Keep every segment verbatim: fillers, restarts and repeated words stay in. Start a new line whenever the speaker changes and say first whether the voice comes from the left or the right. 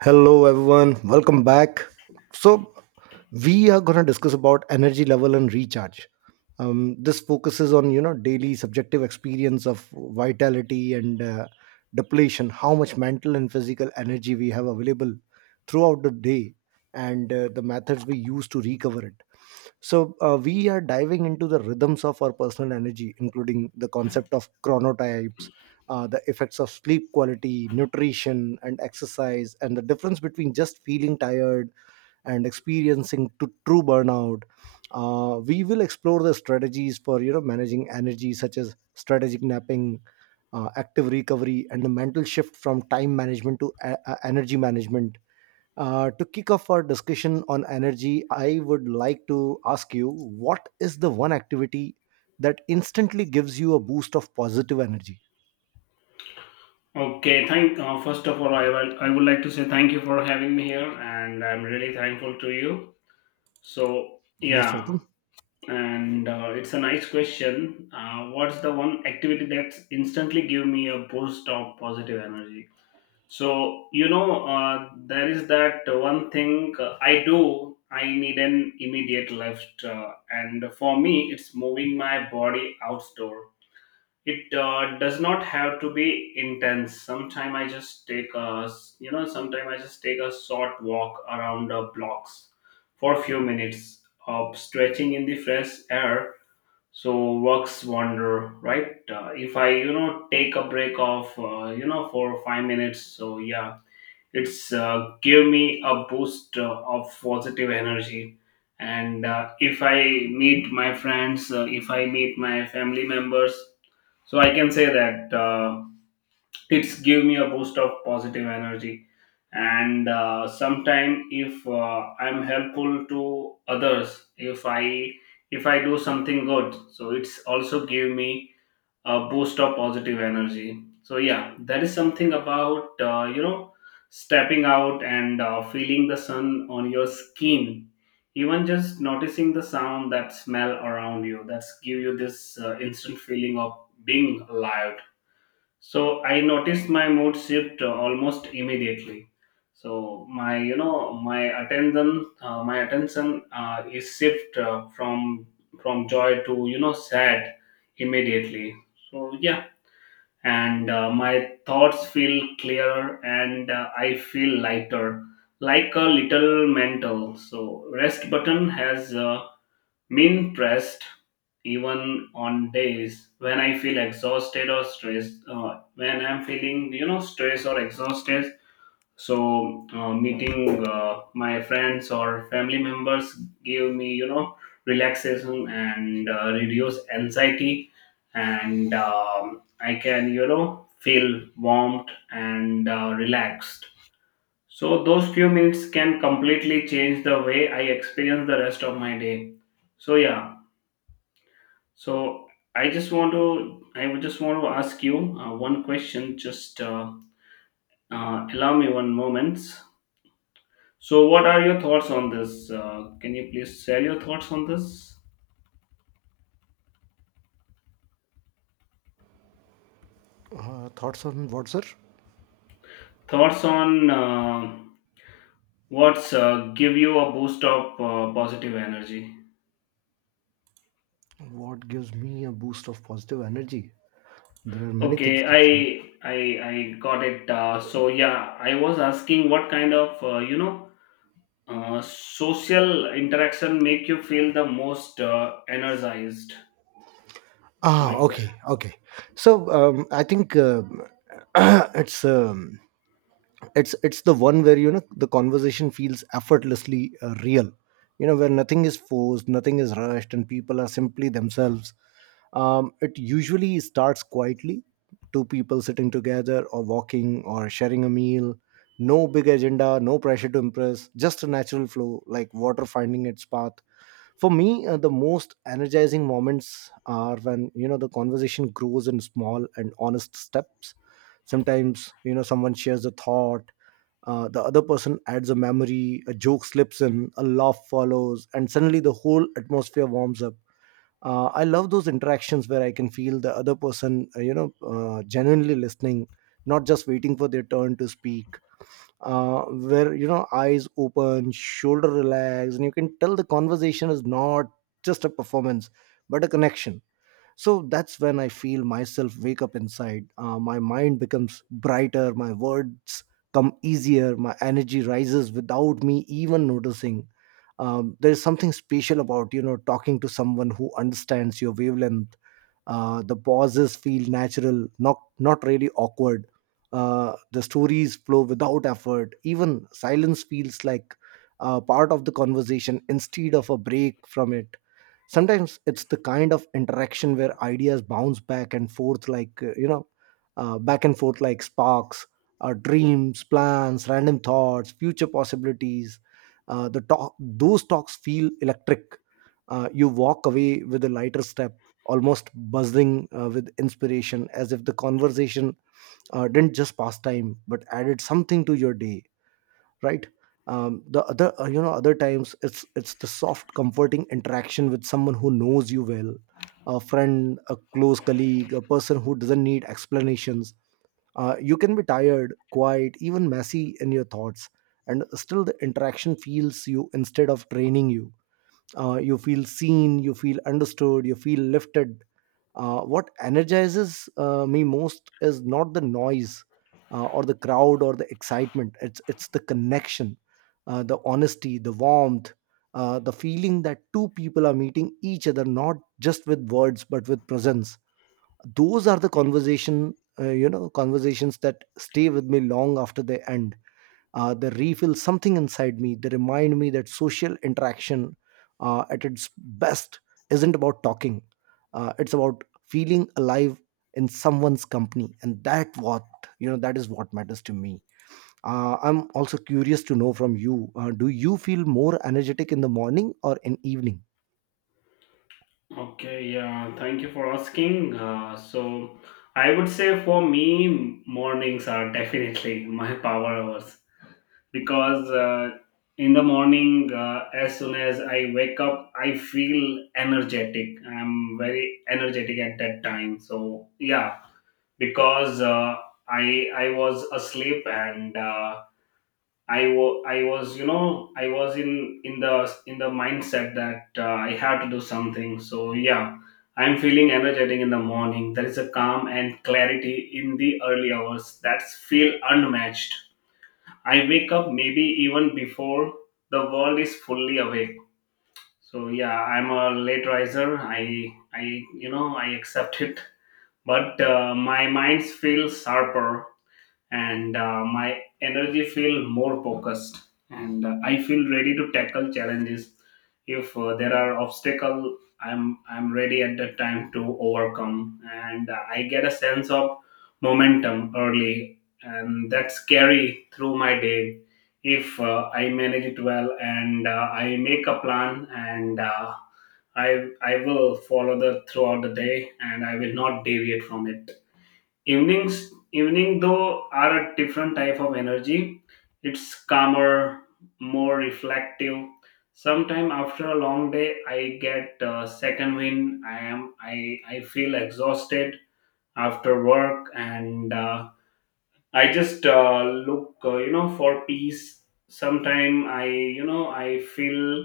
right: Hello everyone, welcome back. So we are going to discuss about energy level and recharge. Um, this focuses on you know daily subjective experience of vitality and uh, depletion, how much mental and physical energy we have available throughout the day, and uh, the methods we use to recover it. So uh, we are diving into the rhythms of our personal energy, including the concept of chronotypes, uh, the effects of sleep quality, nutrition, and exercise, and the difference between just feeling tired and experiencing t- true burnout. Uh, we will explore the strategies for you know managing energy, such as strategic napping, uh, active recovery, and the mental shift from time management to a- a- energy management. Uh, to kick off our discussion on energy, I would like to ask you, what is the one activity that instantly gives you a boost of positive energy?
left: Okay, thank uh, first of all, I will, I would like to say thank you for having me here, and I'm really thankful to you. So
right: Most
left: yeah,
right: welcome.
left: and uh, it's a nice question. Uh, what's the one activity that instantly give me a boost of positive energy? So you know, uh, there is that one thing uh, I do. I need an immediate lift, uh, and for me, it's moving my body outdoor. It uh, does not have to be intense. Sometime I just take a s- you know sometime I just take a short walk around uh, blocks for a few minutes of stretching in the fresh air. So works wonder, right? Uh, if I you know take a break of uh, you know for five minutes, so yeah, it's uh, give me a boost uh, of positive energy. And uh, if I meet my friends, uh, if I meet my family members, so I can say that uh, it's give me a boost of positive energy. And uh, sometime if uh, I'm helpful to others, if I, if I do something good, so it's also give me a boost of positive energy. So yeah, that is something about uh, you know stepping out and uh, feeling the sun on your skin, even just noticing the sound, that smell around you, that's give you this uh, instant feeling of being alive. So I noticed my mood shift uh, almost immediately. So my you know my attention uh, my attention uh, is shift uh, from from joy to you know sad immediately. So yeah, and uh, my thoughts feel clearer and uh, I feel lighter, like a little mental. So rest button has. Uh, Mean pressed, even on days when I feel exhausted or stressed. Uh, when I'm feeling, you know, stress or exhausted, so uh, meeting uh, my friends or family members give me, you know, relaxation and uh, reduce anxiety, and um, I can, you know, feel warmed and uh, relaxed. So those few minutes can completely change the way I experience the rest of my day. So yeah, so I just want to I would just want to ask you uh, one question. Just uh, uh, Allow me one moment. So what are your thoughts on this? Uh, can you please share your thoughts on this?
right: Uh, thoughts on what, sir?
left: Thoughts on uh, what's uh, give you a boost of uh, positive energy?
right: What gives me a boost of positive energy? There are many things,
left: Okay,
right: actually.
left: I I I got it. Uh, so yeah, I was asking what kind of uh, you know uh, social interaction make you feel the most uh, energized. So
right: Ah,
left: my
right: okay, okay. So um, I think um it's um, it's it's the one where you know the conversation feels effortlessly uh, real, you know where nothing is forced, nothing is rushed, and people are simply themselves um, it usually starts quietly, two people sitting together, or walking, or sharing a meal. No big agenda, no pressure to impress, just a natural flow, like water finding its path. For me, uh, the most energizing moments are when you know the conversation grows in small and honest steps. Sometimes you know someone shares a thought, uh, the other person adds a memory, a joke slips in, a laugh follows, and suddenly the whole atmosphere warms up. Uh, I love those interactions where I can feel the other person, uh, you know, uh, genuinely listening, not just waiting for their turn to speak. Uh, where you know eyes open, shoulder relaxed, and you can tell the conversation is not just a performance but a connection. So that's when I feel myself wake up inside. Uh, my mind becomes brighter, my words come easier, my energy rises without me even noticing. Um, there is something special about you know talking to someone who understands your wavelength. Uh, the pauses feel natural, not not really awkward. Uh, the stories flow without effort, even silence feels like uh, part of the conversation instead of a break from it. Sometimes it's the kind of interaction where ideas bounce back and forth like, uh, you know uh, back and forth like sparks. Uh, dreams, plans, random thoughts, future possibilities. Uh, the talk those talks feel electric. Uh, you walk away with a lighter step, almost buzzing uh, with inspiration, as if the conversation uh, didn't just pass time but added something to your day. Right. Um, the other uh, you know other times it's it's the soft, comforting interaction with someone who knows you well, a friend, a close colleague, a person who doesn't need explanations. Uh, you can be tired, quiet, even messy in your thoughts, and still the interaction feels you instead of draining you. Uh, you feel seen, you feel understood, you feel lifted. Uh, what energizes uh, me most is not the noise, uh, or the crowd, or the excitement. It's it's the connection, uh, the honesty, the warmth, uh, the feeling that two people are meeting each other, not just with words but with presence. Those are the conversation, uh, you know, conversations that stay with me long after they end uh, they refill something inside me. They remind me that social interaction, uh, at its best, isn't about talking, uh, it's about feeling alive in someone's company. And that what, you know, that is what matters to me. Uh, I'm also curious to know from you. Uh, do you feel more energetic in the morning or in evening?
left: okay, yeah, thank you for asking. Uh, so, I would say for me, mornings are definitely my power hours because uh, in the morning, uh, as soon as I wake up, I feel energetic. I'm very energetic at that time. So, yeah, because uh, I I was asleep and uh, I was, I was, you know, I was in in the in the mindset that uh, I have to do something. So yeah, I'm feeling energetic in the morning. There is a calm and clarity in the early hours that's feel unmatched. I wake up maybe even before the world is fully awake. So yeah, I'm a late riser. I I you know I accept it, but uh, my mind feels sharper and uh, my energy feel more focused and uh, I feel ready to tackle challenges. If uh, there are obstacle, i'm i'm ready at that time to overcome, and uh, I get a sense of momentum early, and that's carry through my day if uh, I manage it well and uh, I make a plan and uh, i i will follow the throughout the day and I will not deviate from it. Evenings, evening though, are a different type of energy. It's calmer, more reflective. Sometime after a long day, I get a second wind. I am I I feel exhausted after work, and uh, I just uh, look, uh, you know, for peace. Sometime I, you know, I feel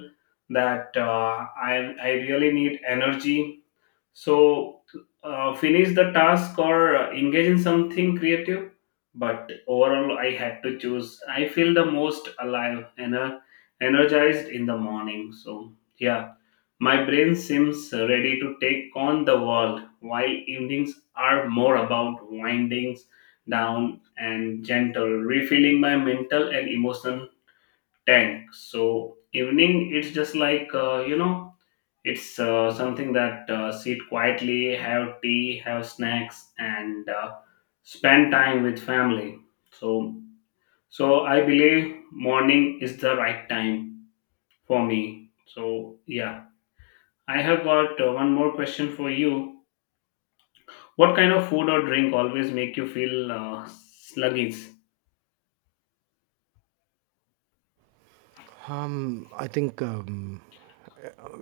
left: that uh, I I really need energy, so, uh, finish the task or uh, engage in something creative. But overall, I had to choose. I feel the most alive and uh, energized in the morning. So, yeah, my brain seems ready to take on the world, while evenings are more about windings down and gentle, refilling my mental and emotional tank. So, evening, it's just like, uh, you know, it's uh, something that uh, sit quietly, have tea, have snacks, and uh, spend time with family. So, so I believe morning is the right time for me. So, yeah, I have got uh, one more question for you. What kind of food or drink always make you feel uh, sluggish?
right: Um, I think, um,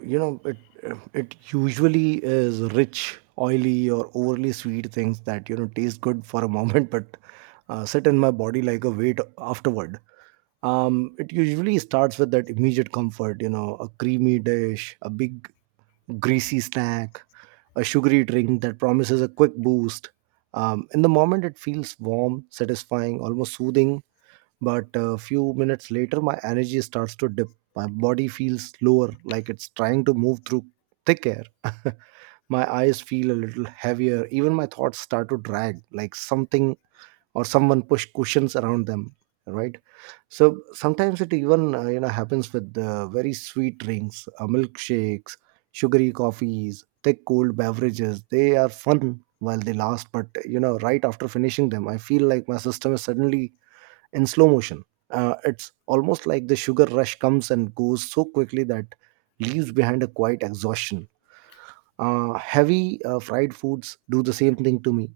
right: you know it it usually is rich, oily, or overly sweet things that you know taste good for a moment, but uh, sit in my body like a weight afterward um it usually starts with that immediate comfort, you know a creamy dish, a big greasy snack, a sugary drink that promises a quick boost um, in the moment it feels warm, satisfying, almost soothing, but a few minutes later my energy starts to dip. My body feels slower, like it's trying to move through thick air. My eyes feel a little heavier, even my thoughts start to drag, like something or someone push cushions around them. Right. So sometimes it even uh, you know happens with uh, very sweet drinks, uh, milkshakes, sugary coffees, thick cold beverages. They are fun while they last, but you know right after finishing them I feel like my system is suddenly in slow motion. Uh, it's almost like the sugar rush comes and goes so quickly that leaves behind a quiet exhaustion. Uh, heavy uh, fried foods do the same thing to me.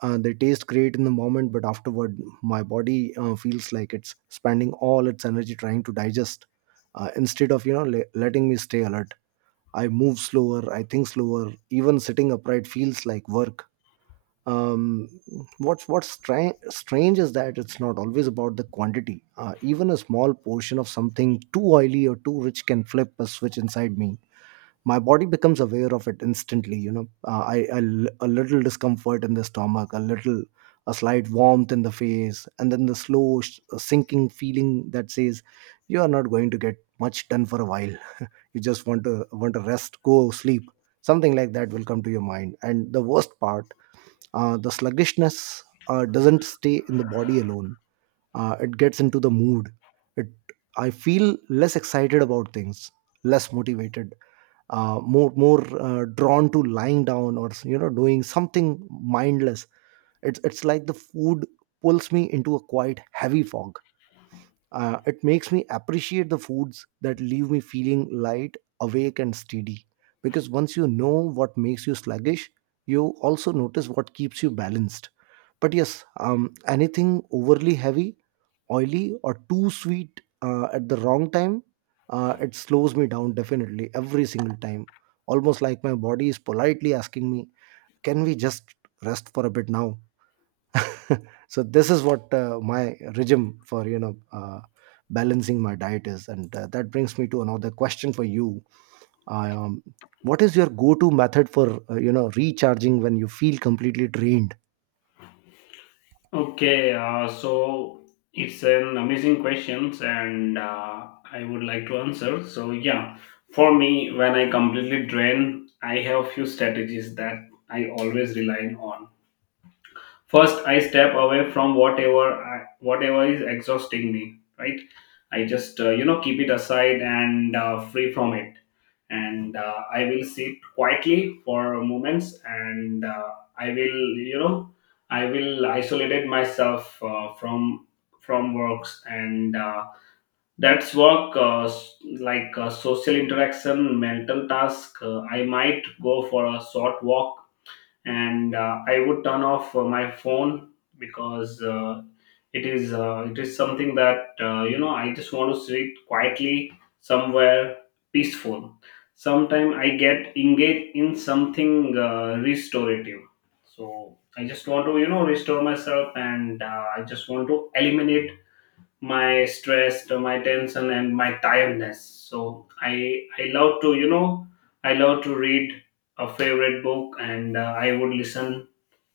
right: Uh, they taste great in the moment, but afterward, my body uh, feels like it's spending all its energy trying to digest, uh, instead of you know le- letting me stay alert. I move slower, I think slower. Even sitting upright feels like work um, what's what's stra- strange is that it's not always about the quantity. Uh, even a small portion of something too oily or too rich can flip a switch inside me. My body becomes aware of it instantly. You know, uh, I, I l- a little discomfort in the stomach, a little a slight warmth in the face, and then the slow sh- sinking feeling that says, you are not going to get much done for a while. You just want to want to rest, go sleep. Something like that will come to your mind. And the worst part, uh, the sluggishness uh, doesn't stay in the body alone. Uh, it gets into the mood. It I feel less excited about things, less motivated, uh, more more uh, drawn to lying down, or you know doing something mindless. It's it's like the food pulls me into a quite heavy fog. Uh, it makes me appreciate the foods that leave me feeling light, awake, and steady. Because once you know what makes you sluggish, you also notice what keeps you balanced. But yes, um, anything overly heavy, oily, or too sweet uh, at the wrong time, uh, it slows me down, definitely, every single time. Almost like my body is politely asking me, "Can we just rest for a bit now?" So this is what, uh, my regime for you know uh, balancing my diet is, and uh, that brings me to another question for you. Um, what is your go-to method for uh, you know recharging when you feel completely drained?
left: Okay, uh, so it's an amazing questions, and uh, I would like to answer. So yeah, for me, when I completely drain, I have few strategies that I always rely on. First, I step away from whatever I, whatever is exhausting me, right? I just uh, you know keep it aside and uh, free from it, and uh, I will sit quietly for moments, and uh, i will you know i will isolate myself uh, from from works and uh, that's work uh, s- like uh, social interaction, mental task. uh, I might go for a short walk, and uh, I would turn off uh, my phone because uh, it is uh, it is something that uh, you know, I just want to sit quietly somewhere peaceful. Sometimes I get engaged in something uh, restorative. So I just want to you know restore myself, and uh, I just want to eliminate my stress, uh, my tension, and my tiredness. So i i love to you know i love to read a favorite book, and uh, I would listen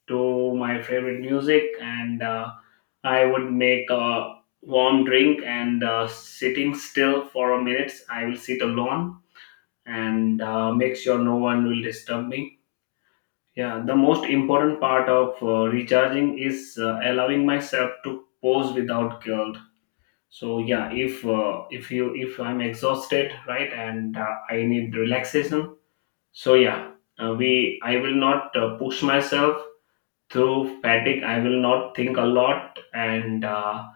left: to my favorite music, and uh, I would make a warm drink, and uh, sitting still for a minute, I will sit alone, and uh, make sure no one will disturb me. Yeah, the most important part of uh, recharging is uh, allowing myself to pause without guilt. So yeah, if uh, if you if I'm exhausted, right, and uh, I need relaxation, so yeah, uh, we I will not uh, push myself through fatigue. I will not think a lot, and uh,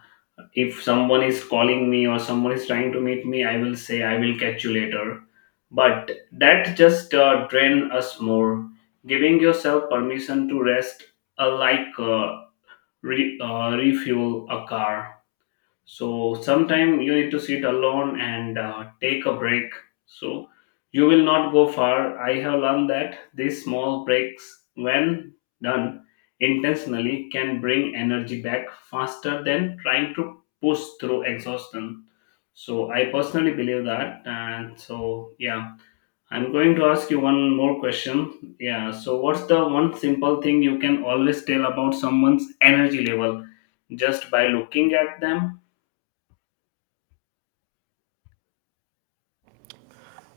left: if someone is calling me or someone is trying to meet me, I will say I will catch you later. But that just uh, drain us more. Giving yourself permission to rest, uh, like uh, re- uh, refuel a car. So sometime you need to sit alone and uh, take a break, so you will not go far. I have learned that these small breaks, when done intentionally, can bring energy back faster than trying to push through exhaustion. So I personally believe that, and so yeah, I'm going to ask you one more question. Yeah, so what's the one simple thing you can always tell about someone's energy level just by looking at them?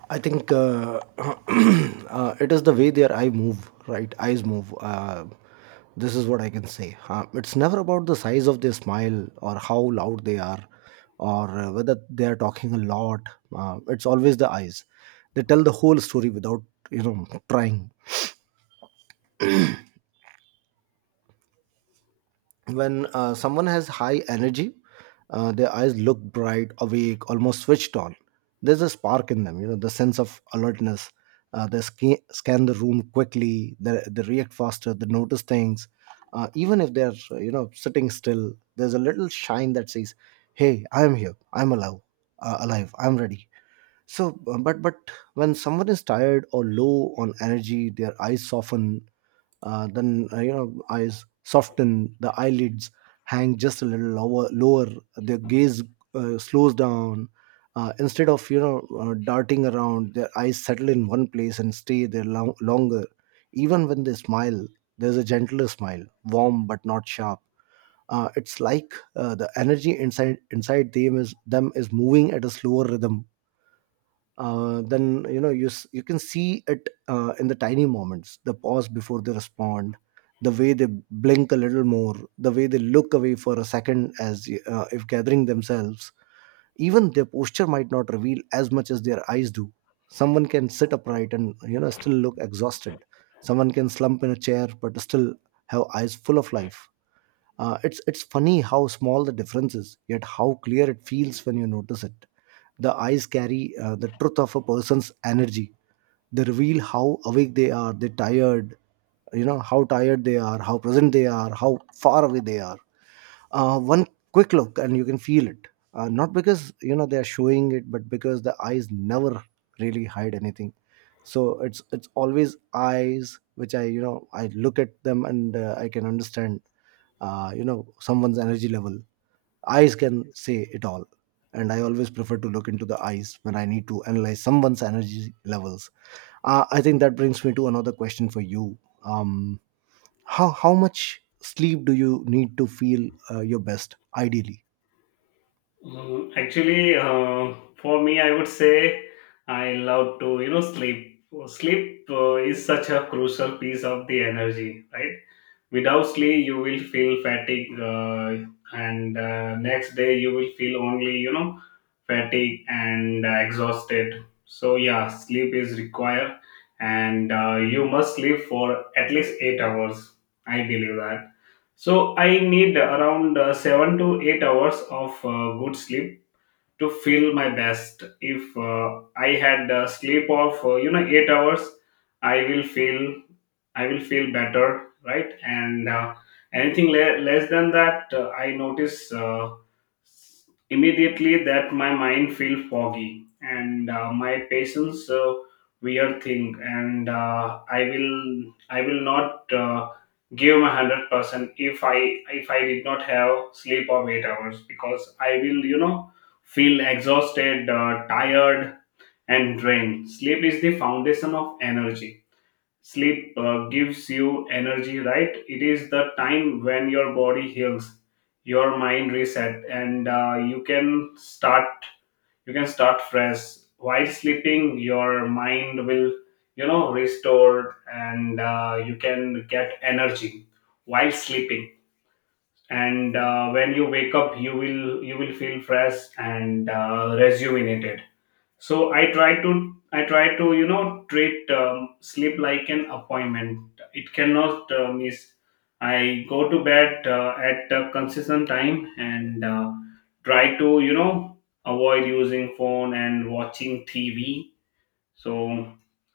right: I think, uh, uh, it is the way their eye move, right? Eyes move. Uh, this is what I can say. Uh, it's never about the size of their smile or how loud they are, or uh, whether they are talking a lot. Uh, it's always the eyes. They tell the whole story without, you know, trying. when uh, someone has high energy, uh, their eyes look bright, awake, almost switched on. There's a spark in them, you know the sense of alertness. Uh, they scan, scan the room quickly, they, they react faster, they notice things. Uh, even if they're uh, you know sitting still, there's a little shine that says, "Hey, I'm here, I'm alive, uh, alive I'm ready." So uh, but but when someone is tired or low on energy, their eyes soften. Uh, then uh, you know eyes soften the eyelids hang just a little lower, lower. Their gaze uh, slows down. Uh, instead of you know uh, darting around, their eyes settle in one place and stay there long- longer. Even when they smile, there's a gentler smile, warm but not sharp. Uh, it's like uh, the energy inside inside them is them is moving at a slower rhythm. Uh, then you know you s- you can see it uh, in the tiny moments, the pause before they respond, the way they blink a little more, the way they look away for a second, as uh, if gathering themselves. Even their posture might not reveal as much as their eyes do. Someone can sit upright and you know still look exhausted, someone can slump in a chair but still have eyes full of life. Uh, it's it's funny how small the difference is, yet how clear it feels when you notice it. The eyes carry uh, the truth of a person's energy. They reveal how awake they are, they tired, you know how tired they are, how present they are, how far away they are. Uh, one quick look and you can feel it. Uh, not because you know they are showing it, but because the eyes never really hide anything. So it's it's always eyes, which I you know I look at them, and uh, I can understand uh, you know someone's energy level. Eyes can say it all, and I always prefer to look into the eyes when I need to analyze someone's energy levels. Uh, i think that brings me to another question for you. um, how, how much sleep do you need to feel uh, your best, ideally?
left: Mm, actually, uh, for me, I would say I love to, you know, sleep. Sleep uh, is such a crucial piece of the energy, right? Without sleep, you will feel fatigue, uh, and uh, next day you will feel only, you know, fatigue and uh, exhausted. So yeah, sleep is required, and uh, you must sleep for at least eight hours. I believe that. So I need around uh, seven to eight hours of uh, good sleep to feel my best. If uh, I had a sleep of uh, you know eight hours, I will feel I will feel better, right? And uh, anything le- less than that, uh, I notice uh, immediately that my mind feel foggy and uh, my patience uh, weird thing, and uh, I will I will not. Uh, give my one hundred percent if i if i did not have sleep of eight hours, because I will, you know, feel exhausted, uh, tired, and drained. Sleep is the foundation of energy. Sleep uh, gives you energy, right? It is the time when your body heals, your mind reset, and uh, you can start. You can start fresh while sleeping. Your mind will, you know, restored, and uh, you can get energy while sleeping, and uh, when you wake up, you will you will feel fresh and uh, rejuvenated. So i try to i try to you know treat um, sleep like an appointment. It cannot uh, miss. I go to bed uh, at a consistent time and uh, try to you know avoid using phone and watching TV. So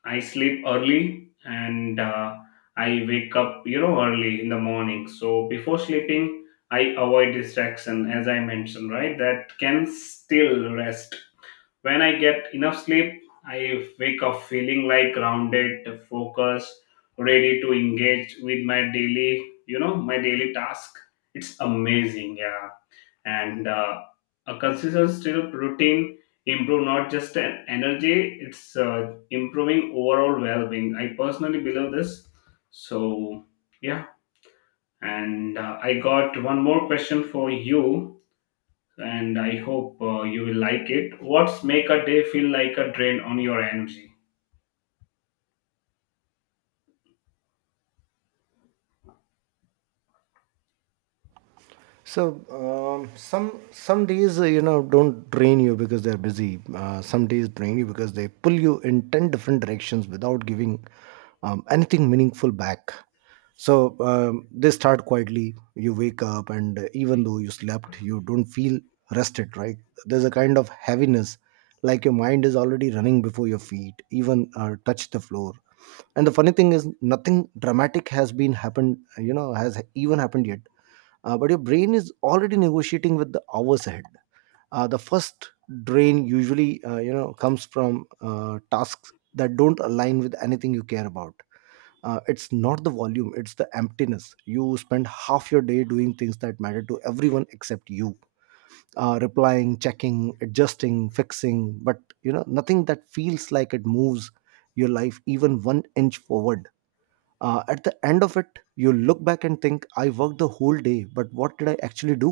left: I sleep early and uh, I wake up, you know, early in the morning. So before sleeping, I avoid distraction, as I mentioned, right? That can still rest. When I get enough sleep, I wake up feeling like grounded, focused, ready to engage with my daily, you know, my daily task. It's amazing, yeah, and uh, a consistent still routine improve not just an energy, it's uh, improving overall well-being. I personally believe this. So yeah, and uh, I got one more question for you, and I hope uh, you will like it. What's make a day feel like a drain on your energy?
right: So um, some some days uh, you know don't drain you because they're busy. Uh, some days drain you because they pull you in ten different directions without giving um, anything meaningful back. So um, they start quietly. You wake up, and uh, even though you slept, you don't feel rested. Right? There's a kind of heaviness, like your mind is already running before your feet even uh, touch the floor. And the funny thing is, nothing dramatic has been happened. You know, has even happened yet. Uh, but your brain is already negotiating with the hours ahead. Uh, the first drain usually uh, you know comes from uh, tasks that don't align with anything you care about. Uh, it's not the volume, it's the emptiness. You spend half your day doing things that matter to everyone except you, uh, replying, checking, adjusting, fixing, but you know nothing that feels like it moves your life even one inch forward. Uh, at the end of it, you look back and think, I worked the whole day, but what did I actually do?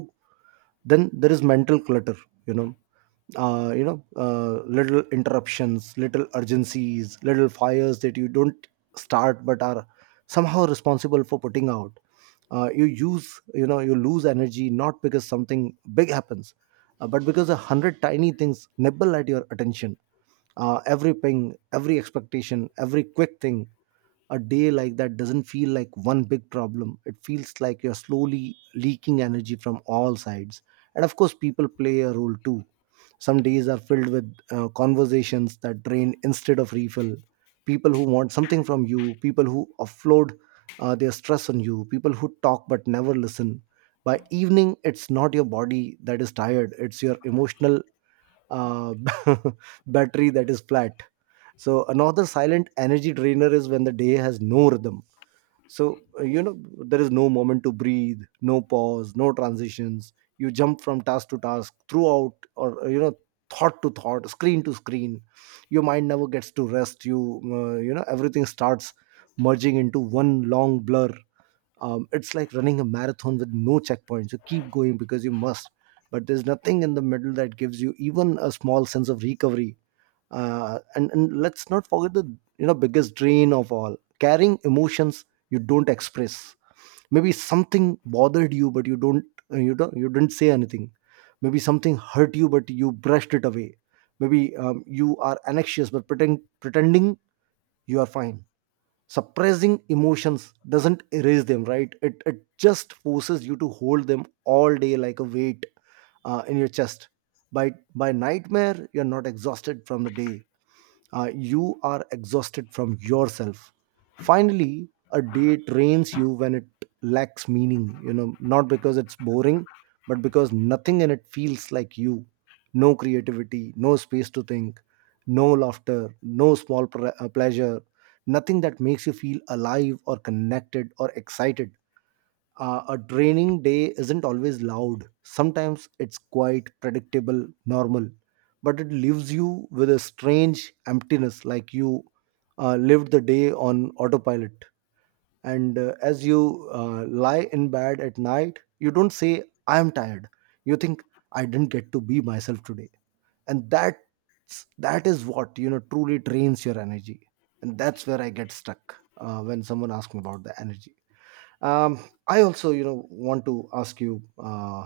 right: Then there is mental clutter, you know. uh, you know uh, Little interruptions, little urgencies, little fires that you don't start but are somehow responsible for putting out. Uh, you use, you know, you lose energy not because something big happens, uh, but because a hundred tiny things nibble at your attention. Uh, every ping, every expectation, every quick thing. A day like that doesn't feel like one big problem. It feels like you're slowly leaking energy from all sides. And of course, people play a role too. Some days are filled with uh, conversations that drain instead of refill. People who want something from you, people who offload uh, their stress on you, people who talk but never listen. By evening, it's not your body that is tired, it's your emotional uh, battery that is flat. So another silent energy drainer is when the day has no rhythm. So uh, you know there is no moment to breathe, no pause, no transitions. You jump from task to task throughout, or uh, you know thought to thought, screen to screen. Your mind never gets to rest. You uh, you know everything starts merging into one long blur. Um, it's like running a marathon with no checkpoints. You keep going because you must, but there's nothing in the middle that gives you even a small sense of recovery. Uh, and and let's not forget the, you know, biggest drain of all: carrying emotions you don't express. Maybe something bothered you, but you don't uh, you don't you didn't say anything. Maybe something hurt you, but you brushed it away. Maybe um, you are anxious but pretend, pretending you are fine. Suppressing emotions doesn't erase them, right? It, it just forces you to hold them all day like a weight uh, in your chest. By by nightmare, you're not exhausted from the day, uh, you are exhausted from yourself. Finally, a day drains you when it lacks meaning, you know, not because it's boring, but because nothing in it feels like you. No creativity, no space to think, no laughter, no small pre- uh, pleasure, nothing that makes you feel alive or connected or excited. Uh, a draining day isn't always loud. Sometimes it's quite predictable, normal, but it leaves you with a strange emptiness, like you uh, lived the day on autopilot. And uh, as you uh, lie in bed at night, you don't say, I am tired. You think, I didn't get to be myself today. And that that is what, you know, truly drains your energy. And that's where I get stuck uh, when someone asks me about the energy. um, I also, you know, want to ask you uh,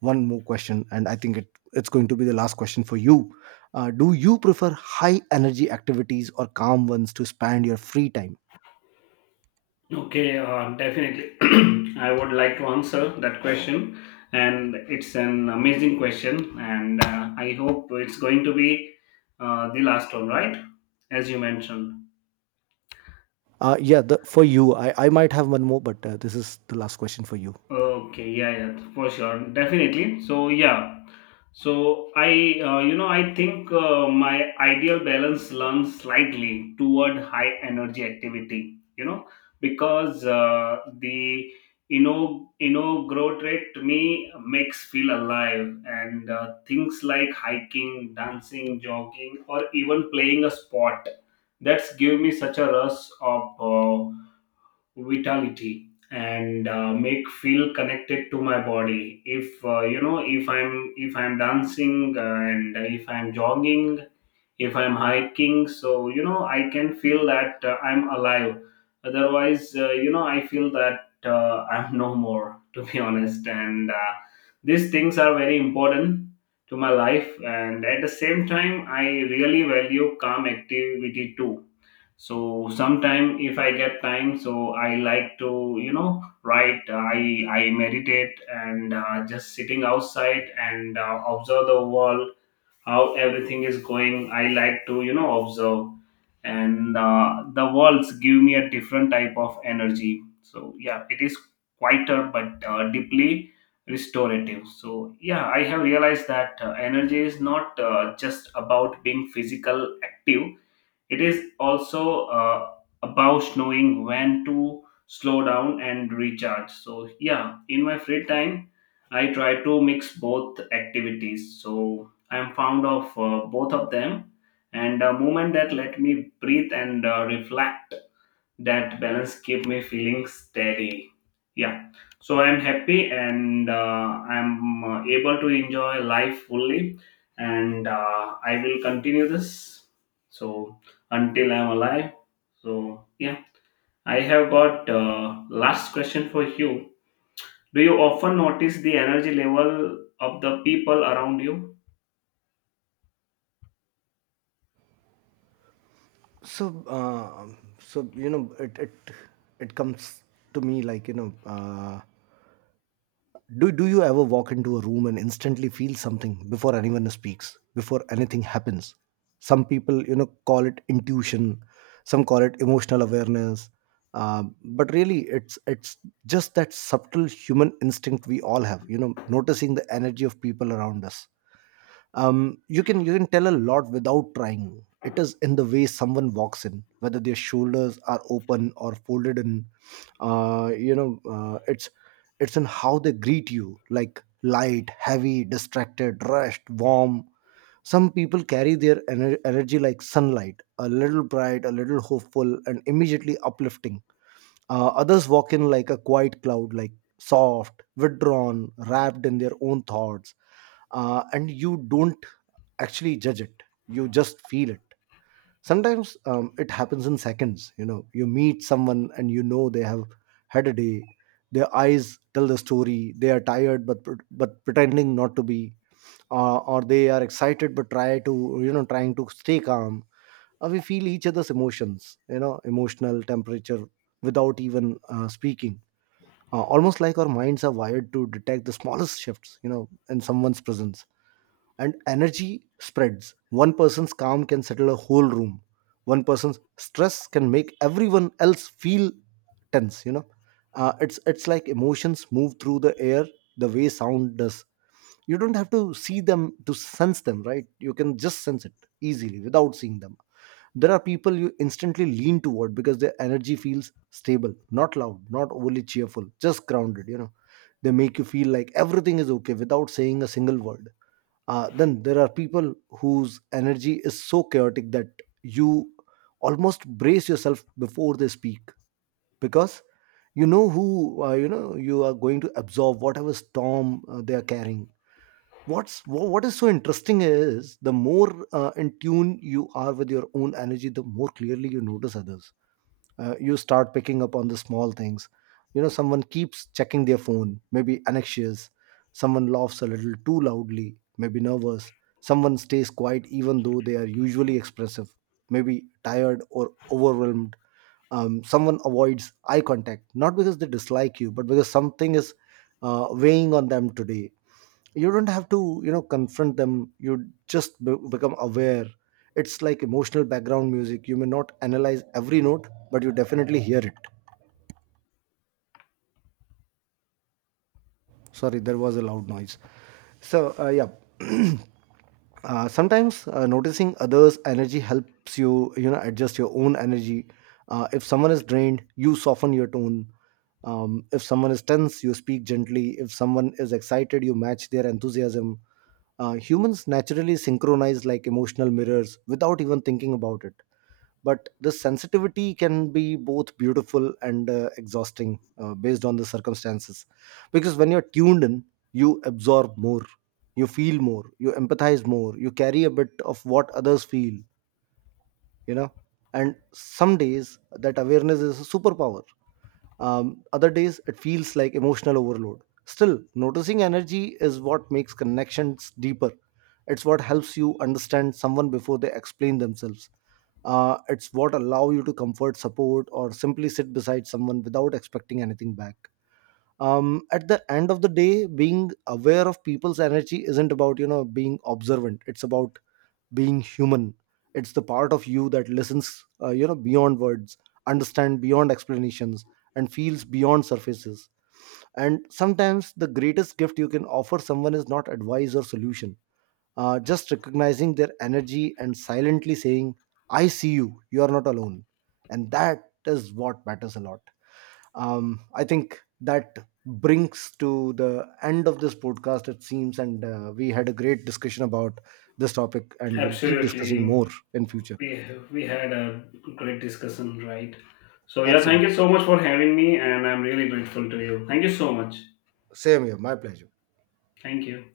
right: one more question, and I think it, it's going to be the last question for you. Uh, do you prefer high energy activities or calm ones to spend your free time?
left: Okay, uh, definitely. I would like to answer that question, and it's an amazing question, and uh, I hope it's going to be uh, the last one, right? As you mentioned.
right: Uh, yeah, the, for you I, I might have one more, but uh, this is the last question for you.
left: Okay, yeah, yeah, for sure, definitely. So yeah, so I, uh, you know, I think uh, my ideal balance leans slightly toward high energy activity. You know, because uh, the you know you know growth rate to me makes feel alive, and uh, things like hiking, dancing, jogging, or even playing a sport, that's give me such a rush of uh, vitality and uh, make feel connected to my body. If uh, you know if i'm if I'm dancing uh, and if I'm jogging, if I'm hiking, so you know, I can feel that uh, I'm alive. Otherwise uh, you know I feel that uh, I'm no more to be honest, and uh, these things are very important to my life, and at the same time I really value calm activity too. So sometime if I get time, so I like to you know write, i i meditate and uh, just sitting outside and uh, observe the world how everything is going. I like to you know observe, and uh, the worlds give me a different type of energy. So yeah, it is quieter but uh, deeply restorative. So yeah, I have realized that uh, energy is not uh, just about being physical active, it is also uh, about knowing when to slow down and recharge. So, yeah, in my free time, I try to mix both activities. So, I'm fond of uh, both of them and a moment that let me breathe and uh, reflect. That balance keep me feeling steady, yeah. So I'm happy and uh, I'm uh, able to enjoy life fully, and uh, I will continue this, so until I'm alive. So yeah, I have got uh, last question for you. Do you often notice the energy level of the people around you?
right: So uh, so you know it, it it comes to me like, you know, uh, do do you ever walk into a room and instantly feel something before anyone speaks, before anything happens? Some people, you know, call it intuition, some call it emotional awareness, uh, but really it's it's just that subtle human instinct we all have, you know, noticing the energy of people around us. Um, you can you can tell a lot without trying. It is in the way someone walks in, whether their shoulders are open or folded in. Uh, you know uh, it's it's in how they greet you, like light, heavy, distracted, rushed, warm. Some people carry their ener- energy like sunlight, a little bright, a little hopeful, and immediately uplifting. Uh, others walk in like a quiet cloud, like soft, withdrawn, wrapped in their own thoughts. Uh, and you don't actually judge it, you just feel it. Sometimes um, it happens in seconds. You know, you meet someone and you know they have had a day. Their eyes tell the story. They are tired but pr- but pretending not to be, uh, or they are excited but try to you know trying to stay calm. Uh, we feel each other's emotions, you know, emotional temperature, without even uh, speaking. Uh, almost like our minds are wired to detect the smallest shifts, you know, in someone's presence. And energy spreads. One person's calm can settle a whole room. One person's stress can make everyone else feel tense. You know, uh, it's it's like emotions move through the air the way sound does. You don't have to see them to sense them, right? You can just sense it easily without seeing them. There are people you instantly lean toward because their energy feels stable, not loud, not overly cheerful, just grounded. You know, they make you feel like everything is okay without saying a single word. Uh, then there are people whose energy is so chaotic that you almost brace yourself before they speak, because you know who uh, you know you are going to absorb whatever storm uh, they are carrying. What's wh- what is so interesting is the more uh, in tune you are with your own energy, the more clearly you notice others. Uh, you start picking up on the small things. You know, someone keeps checking their phone, maybe anxious. Someone laughs a little too loudly, maybe nervous. Someone stays quiet even though they are usually expressive, maybe tired or overwhelmed. Um, someone avoids eye contact not because they dislike you but because something is uh, weighing on them today. You don't have to, you know, confront them, you just be- become aware. It's like emotional background music. You may not analyze every note, but you definitely hear it. Sorry, there was a loud noise. So uh, yeah. Uh, sometimes uh, noticing others' energy helps you, you know, adjust your own energy. Uh, if someone is drained, you soften your tone. Um, if someone is tense, you speak gently. If someone is excited, you match their enthusiasm. Uh, humans naturally synchronize like emotional mirrors without even thinking about it. But this sensitivity can be both beautiful and uh, exhausting uh, based on the circumstances. Because when you're tuned in, you absorb more, you feel more, you empathize more, you carry a bit of what others feel, you know. And some days that awareness is a superpower. Um, other days, it feels like emotional overload. Still, noticing energy is what makes connections deeper. It's what helps you understand someone before they explain themselves. Uh, it's what allow you to comfort, support, or simply sit beside someone without expecting anything back. Um, at the end of the day, being aware of people's energy isn't about, you know, being observant. It's about being human. It's the part of you that listens uh, you know beyond words, understand beyond explanations, and feels beyond surfaces. And sometimes the greatest gift you can offer someone is not advice or solution, uh, just recognizing their energy and silently saying, I see you, you are not alone. And that is what matters a lot. um, I think that brings to the end of this podcast, it seems, and uh, we had a great discussion about this topic, and we'll keep discussing
left: Absolutely.
right: more in future.
left: we we had a great discussion, right? So yeah, thank
right: Absolutely.
left: you so much for having me, and I'm really grateful to you. Thank you so much.
right: Same here, my pleasure.
left: Thank you.